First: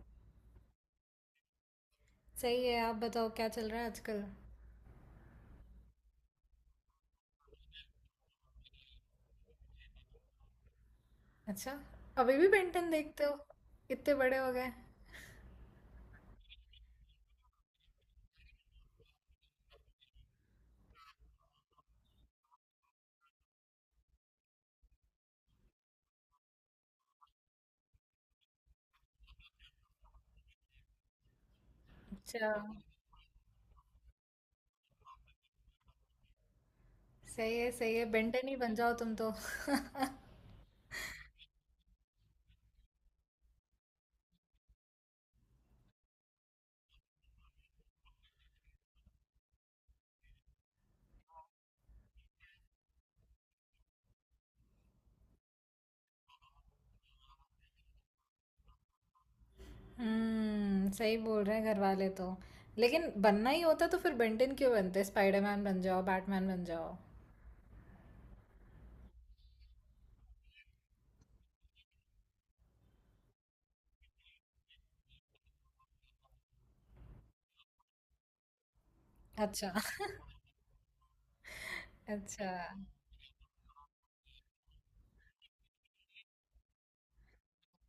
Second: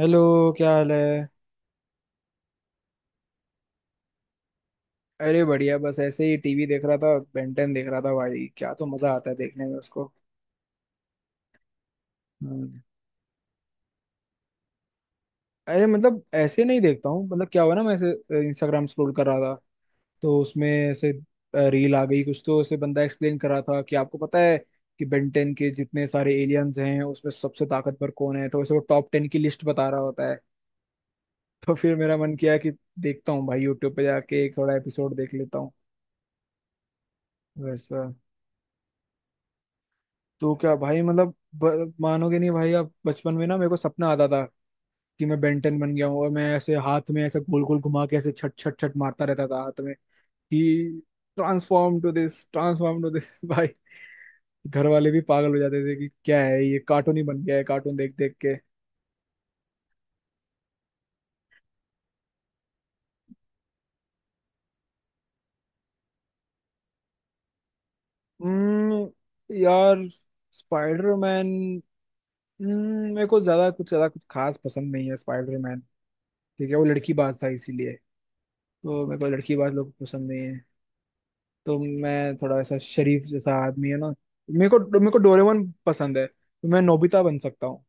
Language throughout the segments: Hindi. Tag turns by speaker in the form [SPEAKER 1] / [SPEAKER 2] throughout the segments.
[SPEAKER 1] हेलो। क्या हाल है?
[SPEAKER 2] सही है। आप बताओ क्या चल रहा है आजकल।
[SPEAKER 1] अरे बढ़िया। बस ऐसे ही टीवी देख रहा था, बेंटन देख रहा था। भाई क्या तो मजा आता है देखने में उसको।
[SPEAKER 2] अच्छा। अभी भी
[SPEAKER 1] हम्म,
[SPEAKER 2] बेंटन देखते हो? इतने बड़े हो गए।
[SPEAKER 1] अरे मतलब ऐसे नहीं देखता हूँ। मतलब क्या हुआ ना, मैं ऐसे इंस्टाग्राम स्क्रॉल कर रहा था तो उसमें ऐसे रील आ गई। कुछ तो ऐसे बंदा एक्सप्लेन कर रहा था कि आपको पता है कि बेंटन के जितने सारे एलियंस हैं उसमें सबसे ताकतवर कौन है। तो ऐसे वो टॉप 10 की लिस्ट बता रहा होता है। तो फिर मेरा मन
[SPEAKER 2] अच्छा।
[SPEAKER 1] किया कि देखता हूँ भाई, यूट्यूब पे जाके एक थोड़ा एपिसोड देख लेता हूँ।
[SPEAKER 2] सही है, सही
[SPEAKER 1] वैसा।
[SPEAKER 2] है, बेंटन ही बन जाओ तुम तो।
[SPEAKER 1] तो क्या भाई मतलब मानोगे नहीं भाई। अब बचपन में ना मेरे को सपना आता था कि मैं बेंटन बन गया हूँ और मैं ऐसे हाथ में ऐसे गोल गोल घुमा के ऐसे छट छट छट मारता रहता था हाथ में कि transform to this, transform to this. भाई घर वाले भी पागल हो जाते थे कि क्या है, ये कार्टून ही बन गया है कार्टून देख देख के।
[SPEAKER 2] हम्म, सही बोल रहे हैं घर वाले तो। लेकिन बनना ही होता तो फिर बेंटन क्यों बनते? स्पाइडरमैन बन जाओ, बैटमैन बन जाओ।
[SPEAKER 1] हम्म, यार स्पाइडरमैन, मेरे को ज्यादा कुछ खास पसंद नहीं है स्पाइडरमैन। ठीक है वो लड़की बाज था, इसीलिए। तो मेरे को लड़की
[SPEAKER 2] अच्छा।
[SPEAKER 1] बाज लोग पसंद नहीं है। तो मैं
[SPEAKER 2] अच्छा।
[SPEAKER 1] थोड़ा ऐसा शरीफ जैसा आदमी है ना। मेरे को डोरेमोन पसंद है, तो मैं नोबिता बन सकता हूँ।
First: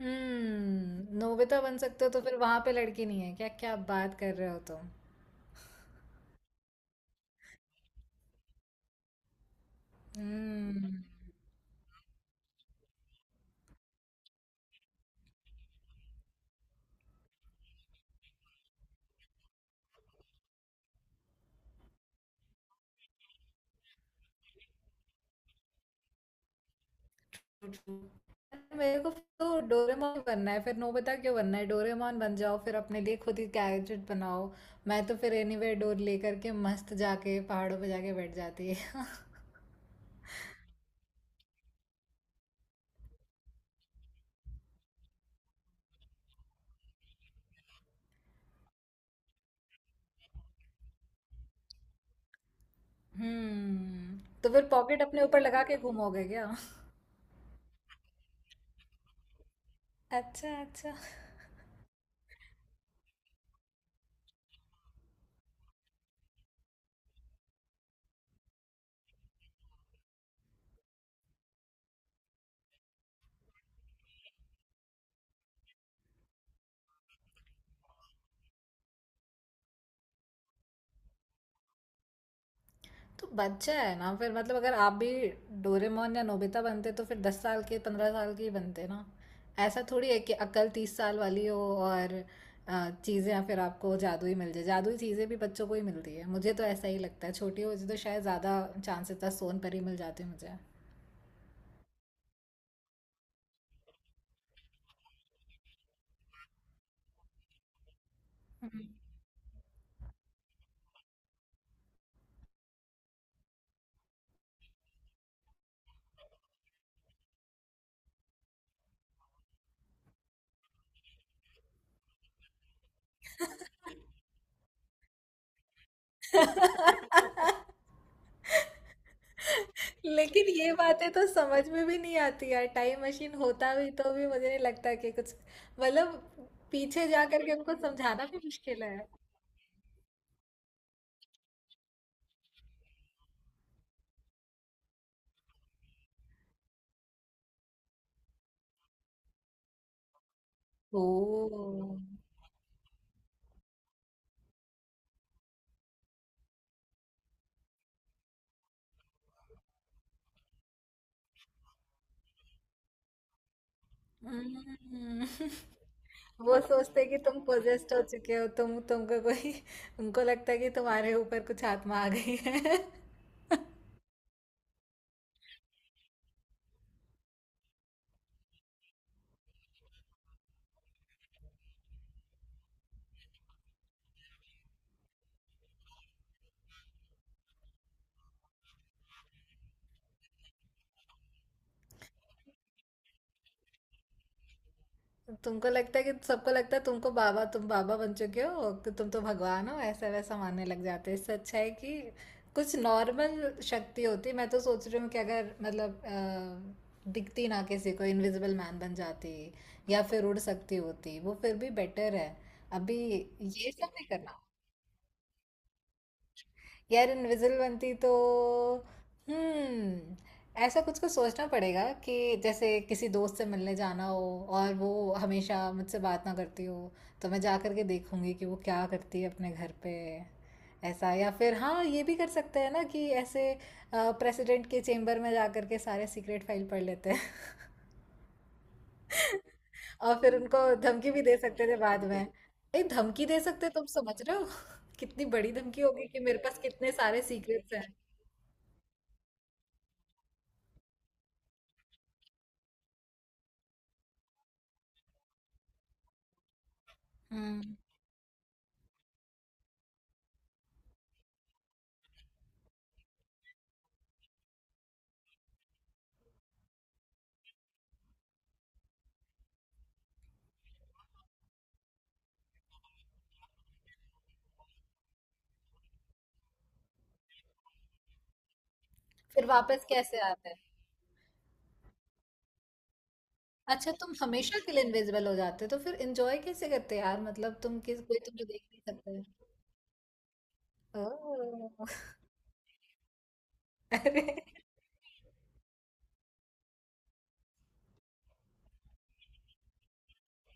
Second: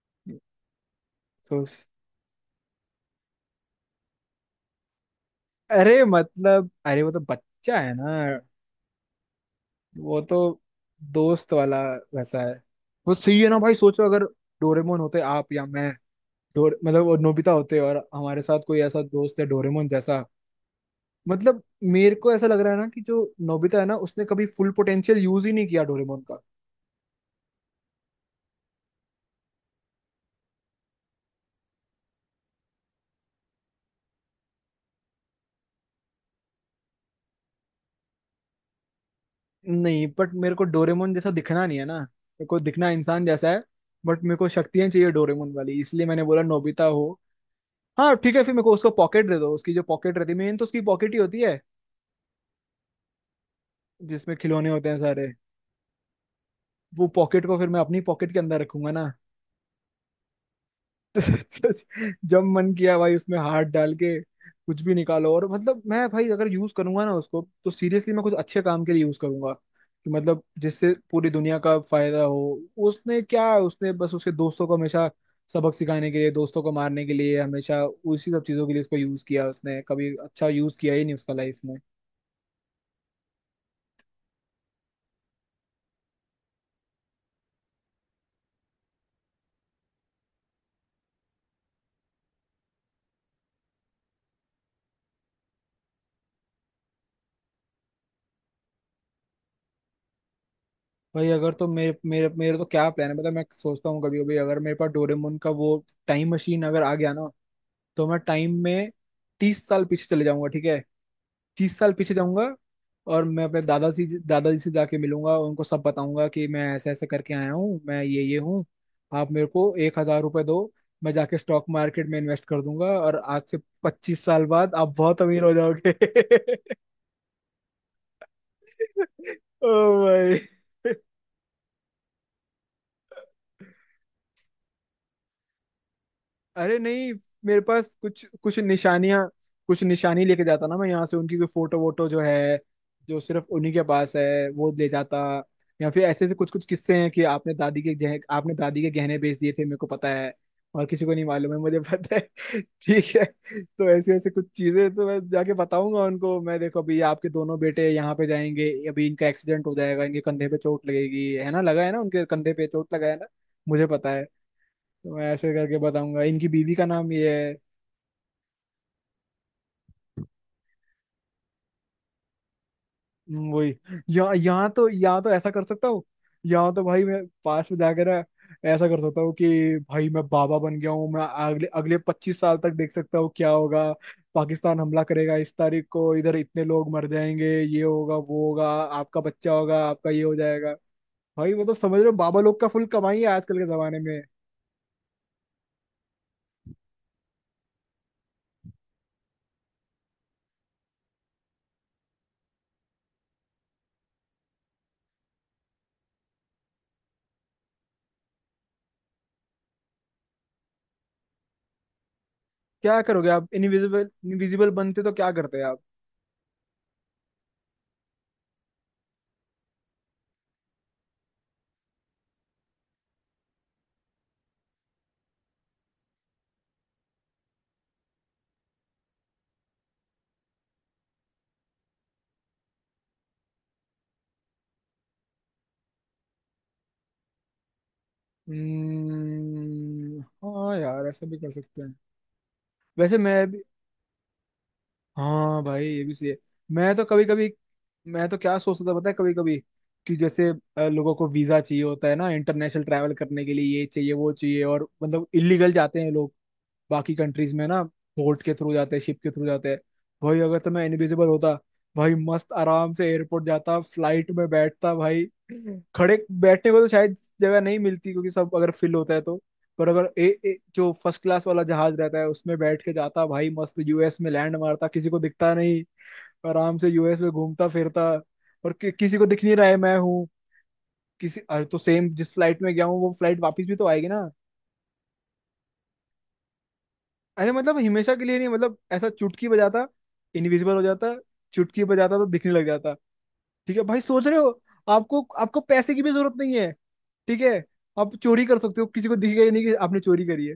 [SPEAKER 2] हम्म, नोबिता
[SPEAKER 1] तो
[SPEAKER 2] बन सकते हो? तो फिर वहां पे लड़की नहीं है क्या? क्या बात कर रहे हो तुम।
[SPEAKER 1] अरे मतलब अरे वो तो बच्चा है ना, वो तो
[SPEAKER 2] हम्म,
[SPEAKER 1] दोस्त वाला वैसा है। वो सही है ना भाई, सोचो अगर डोरेमोन होते आप या मैं। डोर मतलब वो नोबिता होते और हमारे साथ कोई ऐसा दोस्त है डोरेमोन जैसा। मतलब मेरे को ऐसा लग रहा है ना कि जो नोबिता है ना, उसने कभी फुल पोटेंशियल यूज ही नहीं किया डोरेमोन का।
[SPEAKER 2] मेरे को तो डोरेमोन बनना है। फिर नोबिता क्यों बनना है? डोरेमोन बन जाओ, फिर अपने लिए खुद ही गैजेट बनाओ। मैं तो फिर एनीवेयर डोर लेकर के मस्त जाके पहाड़ों पे जाके बैठ जाती है।
[SPEAKER 1] नहीं बट मेरे को डोरेमोन जैसा दिखना नहीं है ना, मेरे को दिखना इंसान जैसा है। बट मेरे को शक्तियां चाहिए डोरेमोन वाली, इसलिए मैंने बोला नोबिता हो। हाँ ठीक है, फिर मेरे को उसको पॉकेट दे दो। उसकी जो पॉकेट रहती है, मेन तो उसकी पॉकेट ही होती है
[SPEAKER 2] हम्म,
[SPEAKER 1] जिसमें
[SPEAKER 2] तो फिर
[SPEAKER 1] खिलौने होते हैं
[SPEAKER 2] पॉकेट अपने
[SPEAKER 1] सारे।
[SPEAKER 2] ऊपर लगा के घूमोगे क्या?
[SPEAKER 1] वो पॉकेट को फिर मैं अपनी पॉकेट के अंदर रखूंगा ना।
[SPEAKER 2] अच्छा, अच्छा।
[SPEAKER 1] जब मन किया भाई, उसमें हाथ डाल के कुछ भी निकालो। और मतलब मैं भाई अगर यूज करूंगा ना उसको, तो सीरियसली मैं कुछ अच्छे काम के लिए यूज करूंगा कि मतलब जिससे पूरी दुनिया का फायदा हो। उसने क्या, उसने बस उसके दोस्तों को हमेशा सबक सिखाने के लिए, दोस्तों को मारने के लिए, हमेशा उसी सब चीजों के लिए उसको यूज किया। उसने कभी अच्छा यूज किया ही नहीं उसका लाइफ में।
[SPEAKER 2] तो बच्चा है ना, फिर मतलब अगर आप भी डोरेमोन या नोबिता बनते तो फिर 10 साल के, 15 साल के ही बनते ना। ऐसा थोड़ी है कि अक्ल 30 साल वाली हो और चीज़ें फिर आपको जादू ही मिल जाए। जादुई चीज़ें भी बच्चों को ही मिलती है, मुझे तो ऐसा ही लगता है। छोटी होती तो शायद ज़्यादा चांसेस था सोन पर ही मिल जाते मुझे।
[SPEAKER 1] भाई अगर तो मेरे मेरे मेरे तो क्या प्लान है, मतलब मैं सोचता हूँ कभी कभी, अगर मेरे पास डोरेमोन का वो टाइम मशीन अगर आ गया ना, तो मैं टाइम में 30 साल पीछे चले जाऊंगा। ठीक है, 30 साल पीछे जाऊंगा। और मैं अपने दादाजी दादाजी से जाके मिलूंगा, उनको सब बताऊंगा कि मैं ऐसे ऐसे करके आया हूँ, मैं ये हूँ। आप मेरे को ₹1,000 दो, मैं जाके स्टॉक मार्केट में इन्वेस्ट कर दूंगा और आज से 25 साल बाद आप बहुत अमीर हो जाओगे। ओ भाई।
[SPEAKER 2] लेकिन ये बातें तो समझ में भी नहीं आती यार। टाइम मशीन होता भी तो भी मुझे नहीं लगता कि कुछ, मतलब
[SPEAKER 1] अरे
[SPEAKER 2] पीछे
[SPEAKER 1] नहीं,
[SPEAKER 2] जा करके
[SPEAKER 1] मेरे
[SPEAKER 2] उनको
[SPEAKER 1] पास
[SPEAKER 2] समझाना
[SPEAKER 1] कुछ
[SPEAKER 2] भी
[SPEAKER 1] कुछ
[SPEAKER 2] मुश्किल है।
[SPEAKER 1] निशानियां, कुछ निशानी लेके जाता ना मैं यहाँ से। उनकी कोई फोटो वोटो जो है, जो सिर्फ उन्हीं के पास है, वो ले जाता। या फिर ऐसे ऐसे कुछ कुछ किस्से हैं कि आपने दादी के गहने बेच दिए थे मेरे को पता है, और
[SPEAKER 2] ओ।
[SPEAKER 1] किसी को नहीं मालूम है मुझे पता है। ठीक है। तो ऐसे ऐसे कुछ चीजें तो मैं जाके बताऊंगा उनको। मैं देखो, अभी आपके दोनों बेटे यहाँ पे जाएंगे, अभी इनका एक्सीडेंट हो जाएगा, इनके कंधे पे चोट लगेगी, है ना, लगा है ना उनके कंधे पे चोट लगा है ना, मुझे पता है। तो मैं
[SPEAKER 2] हम्म।
[SPEAKER 1] ऐसे करके बताऊंगा, इनकी
[SPEAKER 2] वो
[SPEAKER 1] बीवी का
[SPEAKER 2] सोचते
[SPEAKER 1] नाम
[SPEAKER 2] कि
[SPEAKER 1] ये
[SPEAKER 2] तुम
[SPEAKER 1] है।
[SPEAKER 2] पोजेस्ट हो चुके हो, तुम, तुमको कोई, उनको लगता है कि तुम्हारे ऊपर कुछ आत्मा आ गई है।
[SPEAKER 1] वही। या यहाँ तो ऐसा कर सकता हूँ। यहाँ तो भाई मैं पास में जाकर ना ऐसा कर सकता हूँ कि भाई मैं बाबा बन गया हूँ, मैं अगले अगले 25 साल तक देख सकता हूँ क्या होगा। पाकिस्तान हमला करेगा इस तारीख को, इधर इतने लोग मर जाएंगे, ये होगा, वो होगा, आपका बच्चा होगा, आपका ये हो जाएगा। भाई मतलब समझ रहे हो, बाबा लोग का फुल कमाई है आजकल के जमाने में।
[SPEAKER 2] तुमको लगता है कि सबको लगता है तुमको बाबा, तुम बाबा बन चुके हो? कि तुम तो भगवान हो, ऐसा वैसा मानने लग जाते हैं। इससे अच्छा है कि कुछ नॉर्मल शक्ति होती। मैं तो सोच रही हूँ कि अगर मतलब दिखती ना किसी को, इनविजिबल मैन बन जाती, या फिर उड़ सकती होती वो फिर भी बेटर है
[SPEAKER 1] क्या
[SPEAKER 2] अभी।
[SPEAKER 1] करोगे आप
[SPEAKER 2] ये सब नहीं
[SPEAKER 1] इनविजिबल
[SPEAKER 2] करना
[SPEAKER 1] इनविजिबल बनते तो क्या करते।
[SPEAKER 2] यार। इनविजिबल बनती तो, हम्म, ऐसा कुछ कुछ सोचना पड़ेगा कि जैसे किसी दोस्त से मिलने जाना हो और वो हमेशा मुझसे बात ना करती हो, तो मैं जा करके देखूंगी कि वो क्या करती है अपने घर पे। ऐसा, या फिर हाँ, ये भी कर सकते हैं ना कि ऐसे प्रेसिडेंट के चेम्बर में जा करके सारे सीक्रेट फाइल पढ़ लेते हैं। और फिर उनको
[SPEAKER 1] हाँ यार
[SPEAKER 2] धमकी भी
[SPEAKER 1] ऐसा
[SPEAKER 2] दे
[SPEAKER 1] भी कर
[SPEAKER 2] सकते थे
[SPEAKER 1] सकते हैं।
[SPEAKER 2] बाद में। नहीं,
[SPEAKER 1] वैसे
[SPEAKER 2] धमकी
[SPEAKER 1] मैं
[SPEAKER 2] दे
[SPEAKER 1] भी।
[SPEAKER 2] सकते, तुम समझ रहे हो? कितनी बड़ी
[SPEAKER 1] हाँ
[SPEAKER 2] धमकी
[SPEAKER 1] भाई ये
[SPEAKER 2] होगी
[SPEAKER 1] भी
[SPEAKER 2] कि
[SPEAKER 1] सही है।
[SPEAKER 2] मेरे पास कितने
[SPEAKER 1] मैं तो
[SPEAKER 2] सारे
[SPEAKER 1] कभी कभी,
[SPEAKER 2] सीक्रेट्स हैं।
[SPEAKER 1] मैं तो क्या सोचता था पता है कभी कभी, कि जैसे लोगों को वीजा चाहिए होता है ना इंटरनेशनल ट्रैवल करने के लिए, ये चाहिए वो चाहिए, और मतलब इलीगल जाते हैं लोग बाकी कंट्रीज में
[SPEAKER 2] हम्म,
[SPEAKER 1] ना, बोट के थ्रू जाते हैं, शिप के थ्रू जाते हैं। भाई अगर तो मैं इनविजिबल होता, भाई मस्त आराम से एयरपोर्ट जाता, फ्लाइट में बैठता भाई। खड़े बैठने को तो शायद जगह नहीं मिलती क्योंकि सब अगर फिल होता है तो, पर अगर ए, ए, जो फर्स्ट क्लास वाला जहाज रहता है उसमें बैठ के जाता भाई। मस्त यूएस में लैंड मारता, किसी को दिखता नहीं, आराम से यूएस में घूमता फिरता। और किसी को दिख
[SPEAKER 2] फिर
[SPEAKER 1] नहीं रहा है
[SPEAKER 2] वापस
[SPEAKER 1] मैं
[SPEAKER 2] कैसे
[SPEAKER 1] हूँ।
[SPEAKER 2] आते हैं?
[SPEAKER 1] किसी अरे तो सेम जिस फ्लाइट में गया हूँ, वो फ्लाइट वापस भी तो
[SPEAKER 2] अच्छा,
[SPEAKER 1] आएगी
[SPEAKER 2] तुम
[SPEAKER 1] ना।
[SPEAKER 2] हमेशा के लिए इनविजिबल हो जाते हो तो फिर एंजॉय कैसे करते यार?
[SPEAKER 1] अरे
[SPEAKER 2] मतलब
[SPEAKER 1] मतलब
[SPEAKER 2] तुम किस,
[SPEAKER 1] हमेशा
[SPEAKER 2] कोई
[SPEAKER 1] के लिए
[SPEAKER 2] तुम्हें
[SPEAKER 1] नहीं,
[SPEAKER 2] देख
[SPEAKER 1] मतलब
[SPEAKER 2] नहीं
[SPEAKER 1] ऐसा
[SPEAKER 2] सकता।
[SPEAKER 1] चुटकी बजाता, इनविजिबल हो
[SPEAKER 2] ओह।
[SPEAKER 1] जाता। चुटकी बजाता तो दिखने लग जाता। ठीक है भाई
[SPEAKER 2] अरे।
[SPEAKER 1] सोच रहे हो, आपको आपको पैसे की भी जरूरत नहीं है। ठीक है, आप चोरी कर सकते हो, किसी को दिखेगा ही नहीं कि आपने चोरी करी है।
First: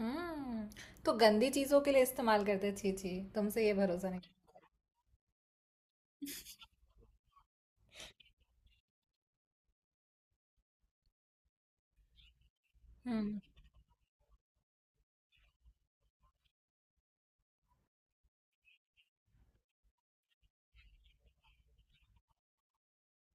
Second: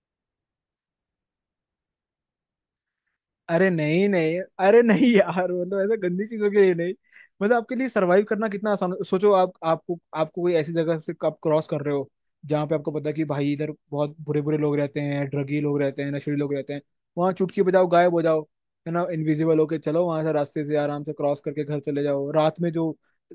[SPEAKER 2] हम्म, तो गंदी चीजों के लिए इस्तेमाल करते? छी छी, तुमसे
[SPEAKER 1] अरे
[SPEAKER 2] ये
[SPEAKER 1] नहीं
[SPEAKER 2] भरोसा नहीं।
[SPEAKER 1] नहीं, अरे नहीं यार, मतलब ऐसा गंदी चीजों के लिए नहीं। मतलब आपके लिए सरवाइव करना कितना आसान सोचो, आप आपको आपको कोई ऐसी जगह से आप क्रॉस कर रहे हो जहाँ पे आपको पता है कि
[SPEAKER 2] हम्म,
[SPEAKER 1] भाई इधर बहुत बुरे बुरे लोग रहते हैं, ड्रगी लोग रहते हैं, नशेड़ी लोग रहते हैं। वहां चुटकी बजाओ, गायब हो जाओ, है ना। इनविजिबल होके चलो वहां से, रास्ते से आराम से क्रॉस करके घर चले जाओ। रात में जो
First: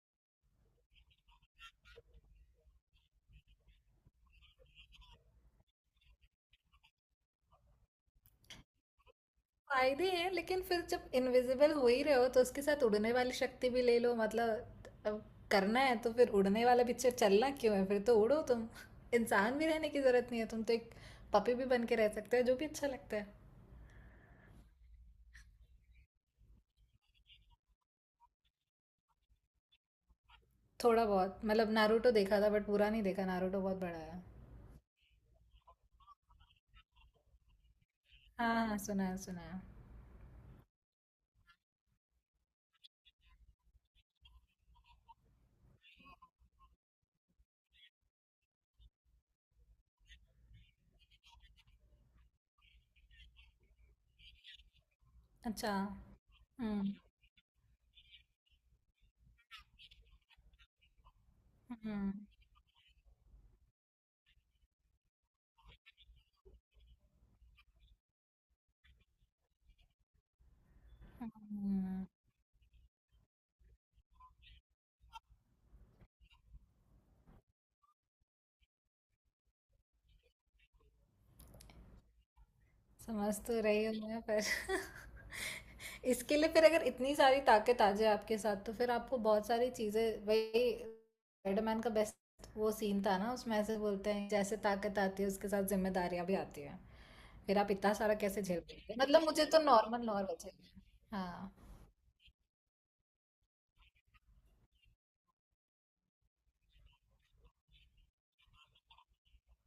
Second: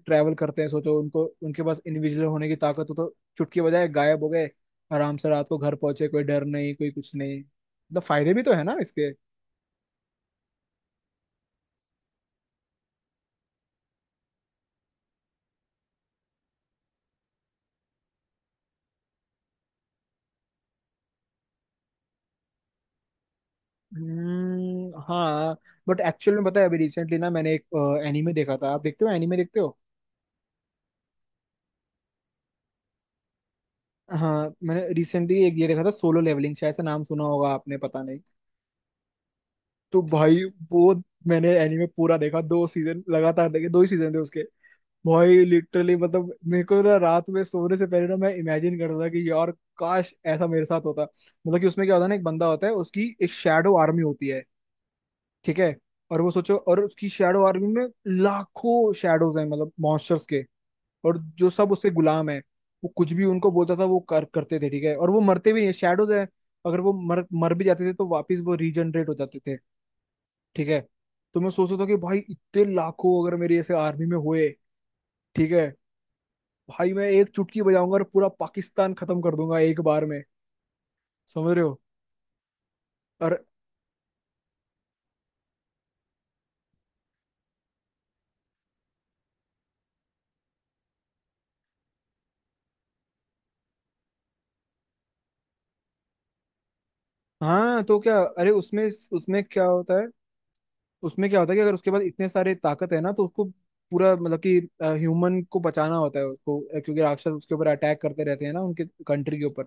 [SPEAKER 1] ट्रैवल करते हैं, सोचो उनको उनके पास इनविजिबल होने की ताकत हो, तो चुटकी बजाए गायब हो गए, आराम से रात को घर पहुंचे। कोई डर नहीं, कोई कुछ नहीं। मतलब फायदे भी तो है ना इसके।
[SPEAKER 2] फायदे हैं लेकिन फिर जब इनविजिबल हो ही रहे हो तो उसके साथ उड़ने वाली शक्ति भी ले लो। मतलब अब करना है तो फिर उड़ने वाला पिक्चर चलना क्यों है? फिर तो उड़ो तुम। इंसान भी रहने की जरूरत नहीं है, तुम तो एक पपी भी बन के रह सकते हो, जो भी अच्छा लगता है।
[SPEAKER 1] हम्म, हाँ। बट एक्चुअल में पता है, अभी रिसेंटली ना मैंने एक एनीमे देखा था। आप देखते हो एनीमे, देखते हो?
[SPEAKER 2] थोड़ा बहुत, मतलब नारुतो देखा था बट पूरा नहीं देखा। नारुतो बहुत बड़ा है।
[SPEAKER 1] हाँ। मैंने रिसेंटली एक ये देखा था सोलो लेवलिंग, शायद से नाम सुना होगा आपने पता नहीं।
[SPEAKER 2] हाँ हाँ, सुना है, सुना है।
[SPEAKER 1] तो भाई, वो, मैंने एनीमे पूरा देखा, 2 सीजन लगातार देखे, दो ही सीजन थे उसके। भाई लिटरली मतलब मेरे को ना रात में सोने से पहले ना मैं इमेजिन करता था कि यार काश ऐसा मेरे साथ होता। मतलब कि उसमें क्या होता है ना, एक बंदा होता है, उसकी एक शैडो आर्मी होती है। ठीक
[SPEAKER 2] अच्छा।
[SPEAKER 1] है और वो सोचो, और
[SPEAKER 2] हम्म।
[SPEAKER 1] उसकी शैडो आर्मी में लाखों शैडोज हैं, मतलब मॉन्स्टर्स के, और जो सब उसके
[SPEAKER 2] हम्म।
[SPEAKER 1] गुलाम है। वो कुछ भी उनको बोलता था वो कर करते थे, ठीक है, और वो मरते भी नहीं, शैडोज है। अगर वो मर मर भी जाते थे तो वापस वो रीजनरेट हो जाते थे, ठीक है। तो मैं सोचता था कि
[SPEAKER 2] हम्म,
[SPEAKER 1] भाई इतने लाखों अगर मेरे ऐसे आर्मी में हुए, ठीक है, भाई मैं एक चुटकी बजाऊंगा और पूरा पाकिस्तान खत्म कर दूंगा एक बार में। समझ रहे हो। और
[SPEAKER 2] समझ तो रही हूँ मैं पर इसके लिए फिर अगर इतनी सारी ताकत आ जाए आपके साथ तो फिर आपको बहुत सारी चीज़ें, वही स्पाइडरमैन का बेस्ट वो सीन था ना उसमें ऐसे बोलते हैं जैसे ताकत आती है उसके साथ जिम्मेदारियां भी आती हैं। फिर आप
[SPEAKER 1] हाँ
[SPEAKER 2] इतना
[SPEAKER 1] तो
[SPEAKER 2] सारा
[SPEAKER 1] क्या,
[SPEAKER 2] कैसे
[SPEAKER 1] अरे
[SPEAKER 2] झेल पाते
[SPEAKER 1] उसमें
[SPEAKER 2] हैं? मतलब
[SPEAKER 1] उसमें
[SPEAKER 2] मुझे तो
[SPEAKER 1] क्या होता
[SPEAKER 2] नॉर्मल
[SPEAKER 1] है
[SPEAKER 2] नॉर्मल चाहिए।
[SPEAKER 1] उसमें क्या
[SPEAKER 2] हाँ।
[SPEAKER 1] होता है कि अगर उसके पास इतने सारे ताकत है ना, तो उसको पूरा मतलब कि ह्यूमन को बचाना होता है उसको, क्योंकि राक्षस उसके ऊपर अटैक करते रहते हैं ना, उनके कंट्री के ऊपर।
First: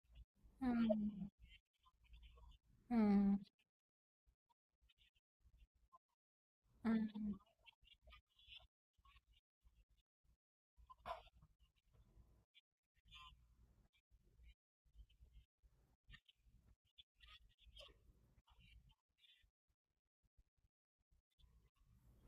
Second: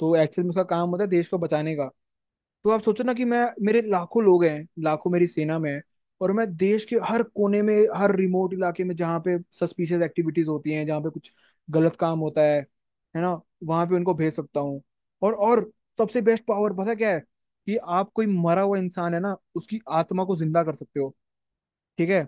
[SPEAKER 1] तो एक्चुअल में उसका काम होता है देश
[SPEAKER 2] हम्म।
[SPEAKER 1] को बचाने का। तो आप सोचो ना कि
[SPEAKER 2] हम्म।
[SPEAKER 1] मैं, मेरे लाखों लोग हैं, लाखों मेरी सेना में है, और मैं देश के हर
[SPEAKER 2] हम्म।
[SPEAKER 1] कोने में, हर रिमोट इलाके में जहाँ पे सस्पिशियस एक्टिविटीज होती हैं, जहाँ पे कुछ गलत काम होता है ना, वहां पे उनको भेज सकता हूँ। और सबसे बेस्ट पावर पता क्या है? कि आप, कोई मरा हुआ इंसान है ना, उसकी आत्मा को जिंदा कर सकते हो। ठीक है,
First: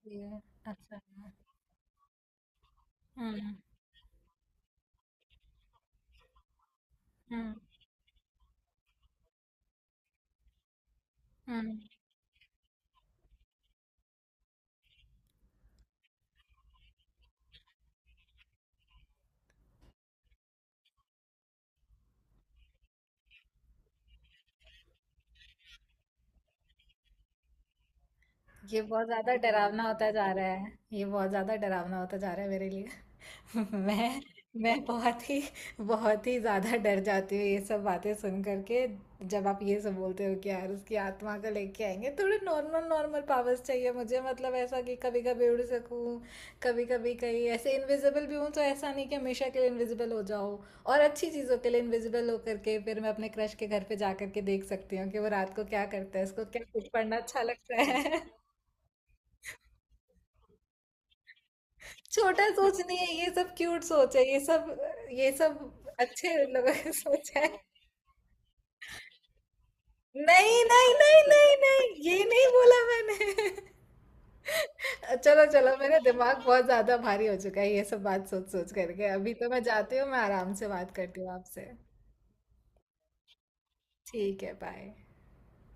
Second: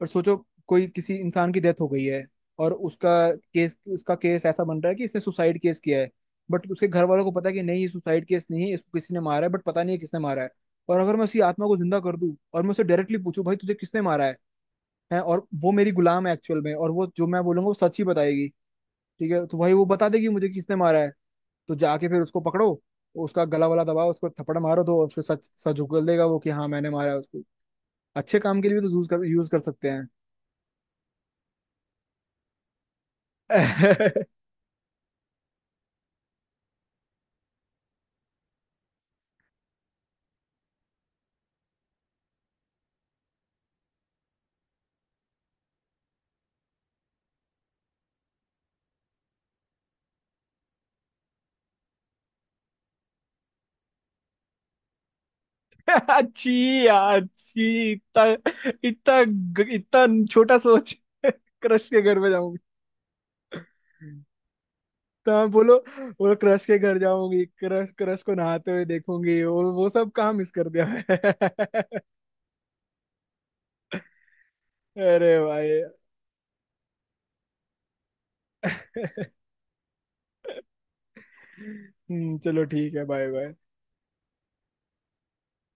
[SPEAKER 1] और सोचो,
[SPEAKER 2] Yeah, that's
[SPEAKER 1] कोई
[SPEAKER 2] right.
[SPEAKER 1] किसी इंसान की डेथ हो गई है, और उसका
[SPEAKER 2] Mm,
[SPEAKER 1] केस उसका केस ऐसा बन रहा है कि इसने सुसाइड केस किया है, बट उसके घर वालों को पता है
[SPEAKER 2] mm,
[SPEAKER 1] कि नहीं, ये सुसाइड केस नहीं है, इसको किसी ने मारा है, बट पता नहीं है किसने मारा है। और अगर मैं उसकी आत्मा को
[SPEAKER 2] mm.
[SPEAKER 1] जिंदा कर दूं, और मैं उसे डायरेक्टली पूछूं, भाई तुझे किसने मारा है, हैं, और वो मेरी गुलाम है एक्चुअल में, और वो जो मैं बोलूंगा वो सच ही बताएगी। ठीक है, तो भाई वो बता देगी मुझे किसने मारा है। तो जाके फिर उसको पकड़ो, उसका गला वाला दबाओ, उसको थप्पड़ मारो दो, और फिर सच सच उगल देगा वो कि हाँ मैंने मारा है उसको। अच्छे काम के लिए
[SPEAKER 2] ये
[SPEAKER 1] भी तो
[SPEAKER 2] बहुत
[SPEAKER 1] यूज कर
[SPEAKER 2] ज़्यादा
[SPEAKER 1] यूज कर
[SPEAKER 2] डरावना
[SPEAKER 1] सकते हैं।
[SPEAKER 2] होता जा रहा है, ये बहुत ज़्यादा डरावना होता जा रहा है मेरे लिए। मैं मैं बहुत ही, बहुत ही ज़्यादा डर जाती हूँ ये सब बातें सुन करके। जब आप ये सब बोलते हो कि यार उसकी आत्मा को लेके आएंगे, थोड़े नॉर्मल नॉर्मल पावर्स चाहिए मुझे। मतलब ऐसा कि कभी कभी उड़ सकूँ, कभी कभी कहीं ऐसे इनविजिबल भी हूँ, तो ऐसा नहीं कि हमेशा के लिए इनविजिबल हो जाओ। और अच्छी चीज़ों के लिए इनविजिबल हो करके फिर मैं अपने क्रश के घर पे जा करके देख सकती हूँ कि वो रात को क्या करता है, इसको
[SPEAKER 1] अच्छी
[SPEAKER 2] क्या कुछ पढ़ना
[SPEAKER 1] यार
[SPEAKER 2] अच्छा
[SPEAKER 1] अच्छी,
[SPEAKER 2] लगता है।
[SPEAKER 1] इतना इतना ग- इतना छोटा सोच, क्रश के घर में
[SPEAKER 2] छोटा
[SPEAKER 1] जाऊंगी।
[SPEAKER 2] सोच नहीं है ये सब, क्यूट सोच है ये सब, ये
[SPEAKER 1] तो हाँ, बोलो।
[SPEAKER 2] सब अच्छे
[SPEAKER 1] बोलो क्रश
[SPEAKER 2] लोगों
[SPEAKER 1] के
[SPEAKER 2] की
[SPEAKER 1] घर
[SPEAKER 2] सोच
[SPEAKER 1] जाऊंगी,
[SPEAKER 2] है।
[SPEAKER 1] क्रश क्रश को नहाते हुए देखूंगी, वो सब काम मिस
[SPEAKER 2] नहीं
[SPEAKER 1] कर दिया
[SPEAKER 2] नहीं नहीं नहीं
[SPEAKER 1] मैं।
[SPEAKER 2] नहीं, ये नहीं बोला मैंने।
[SPEAKER 1] अरे
[SPEAKER 2] चलो
[SPEAKER 1] भाई।
[SPEAKER 2] चलो, मेरा दिमाग बहुत ज्यादा भारी हो चुका है ये सब बात सोच सोच करके। अभी तो मैं जाती हूँ, मैं आराम से बात करती हूँ आपसे।
[SPEAKER 1] चलो ठीक है। Bye bye.
[SPEAKER 2] ठीक है, बाय।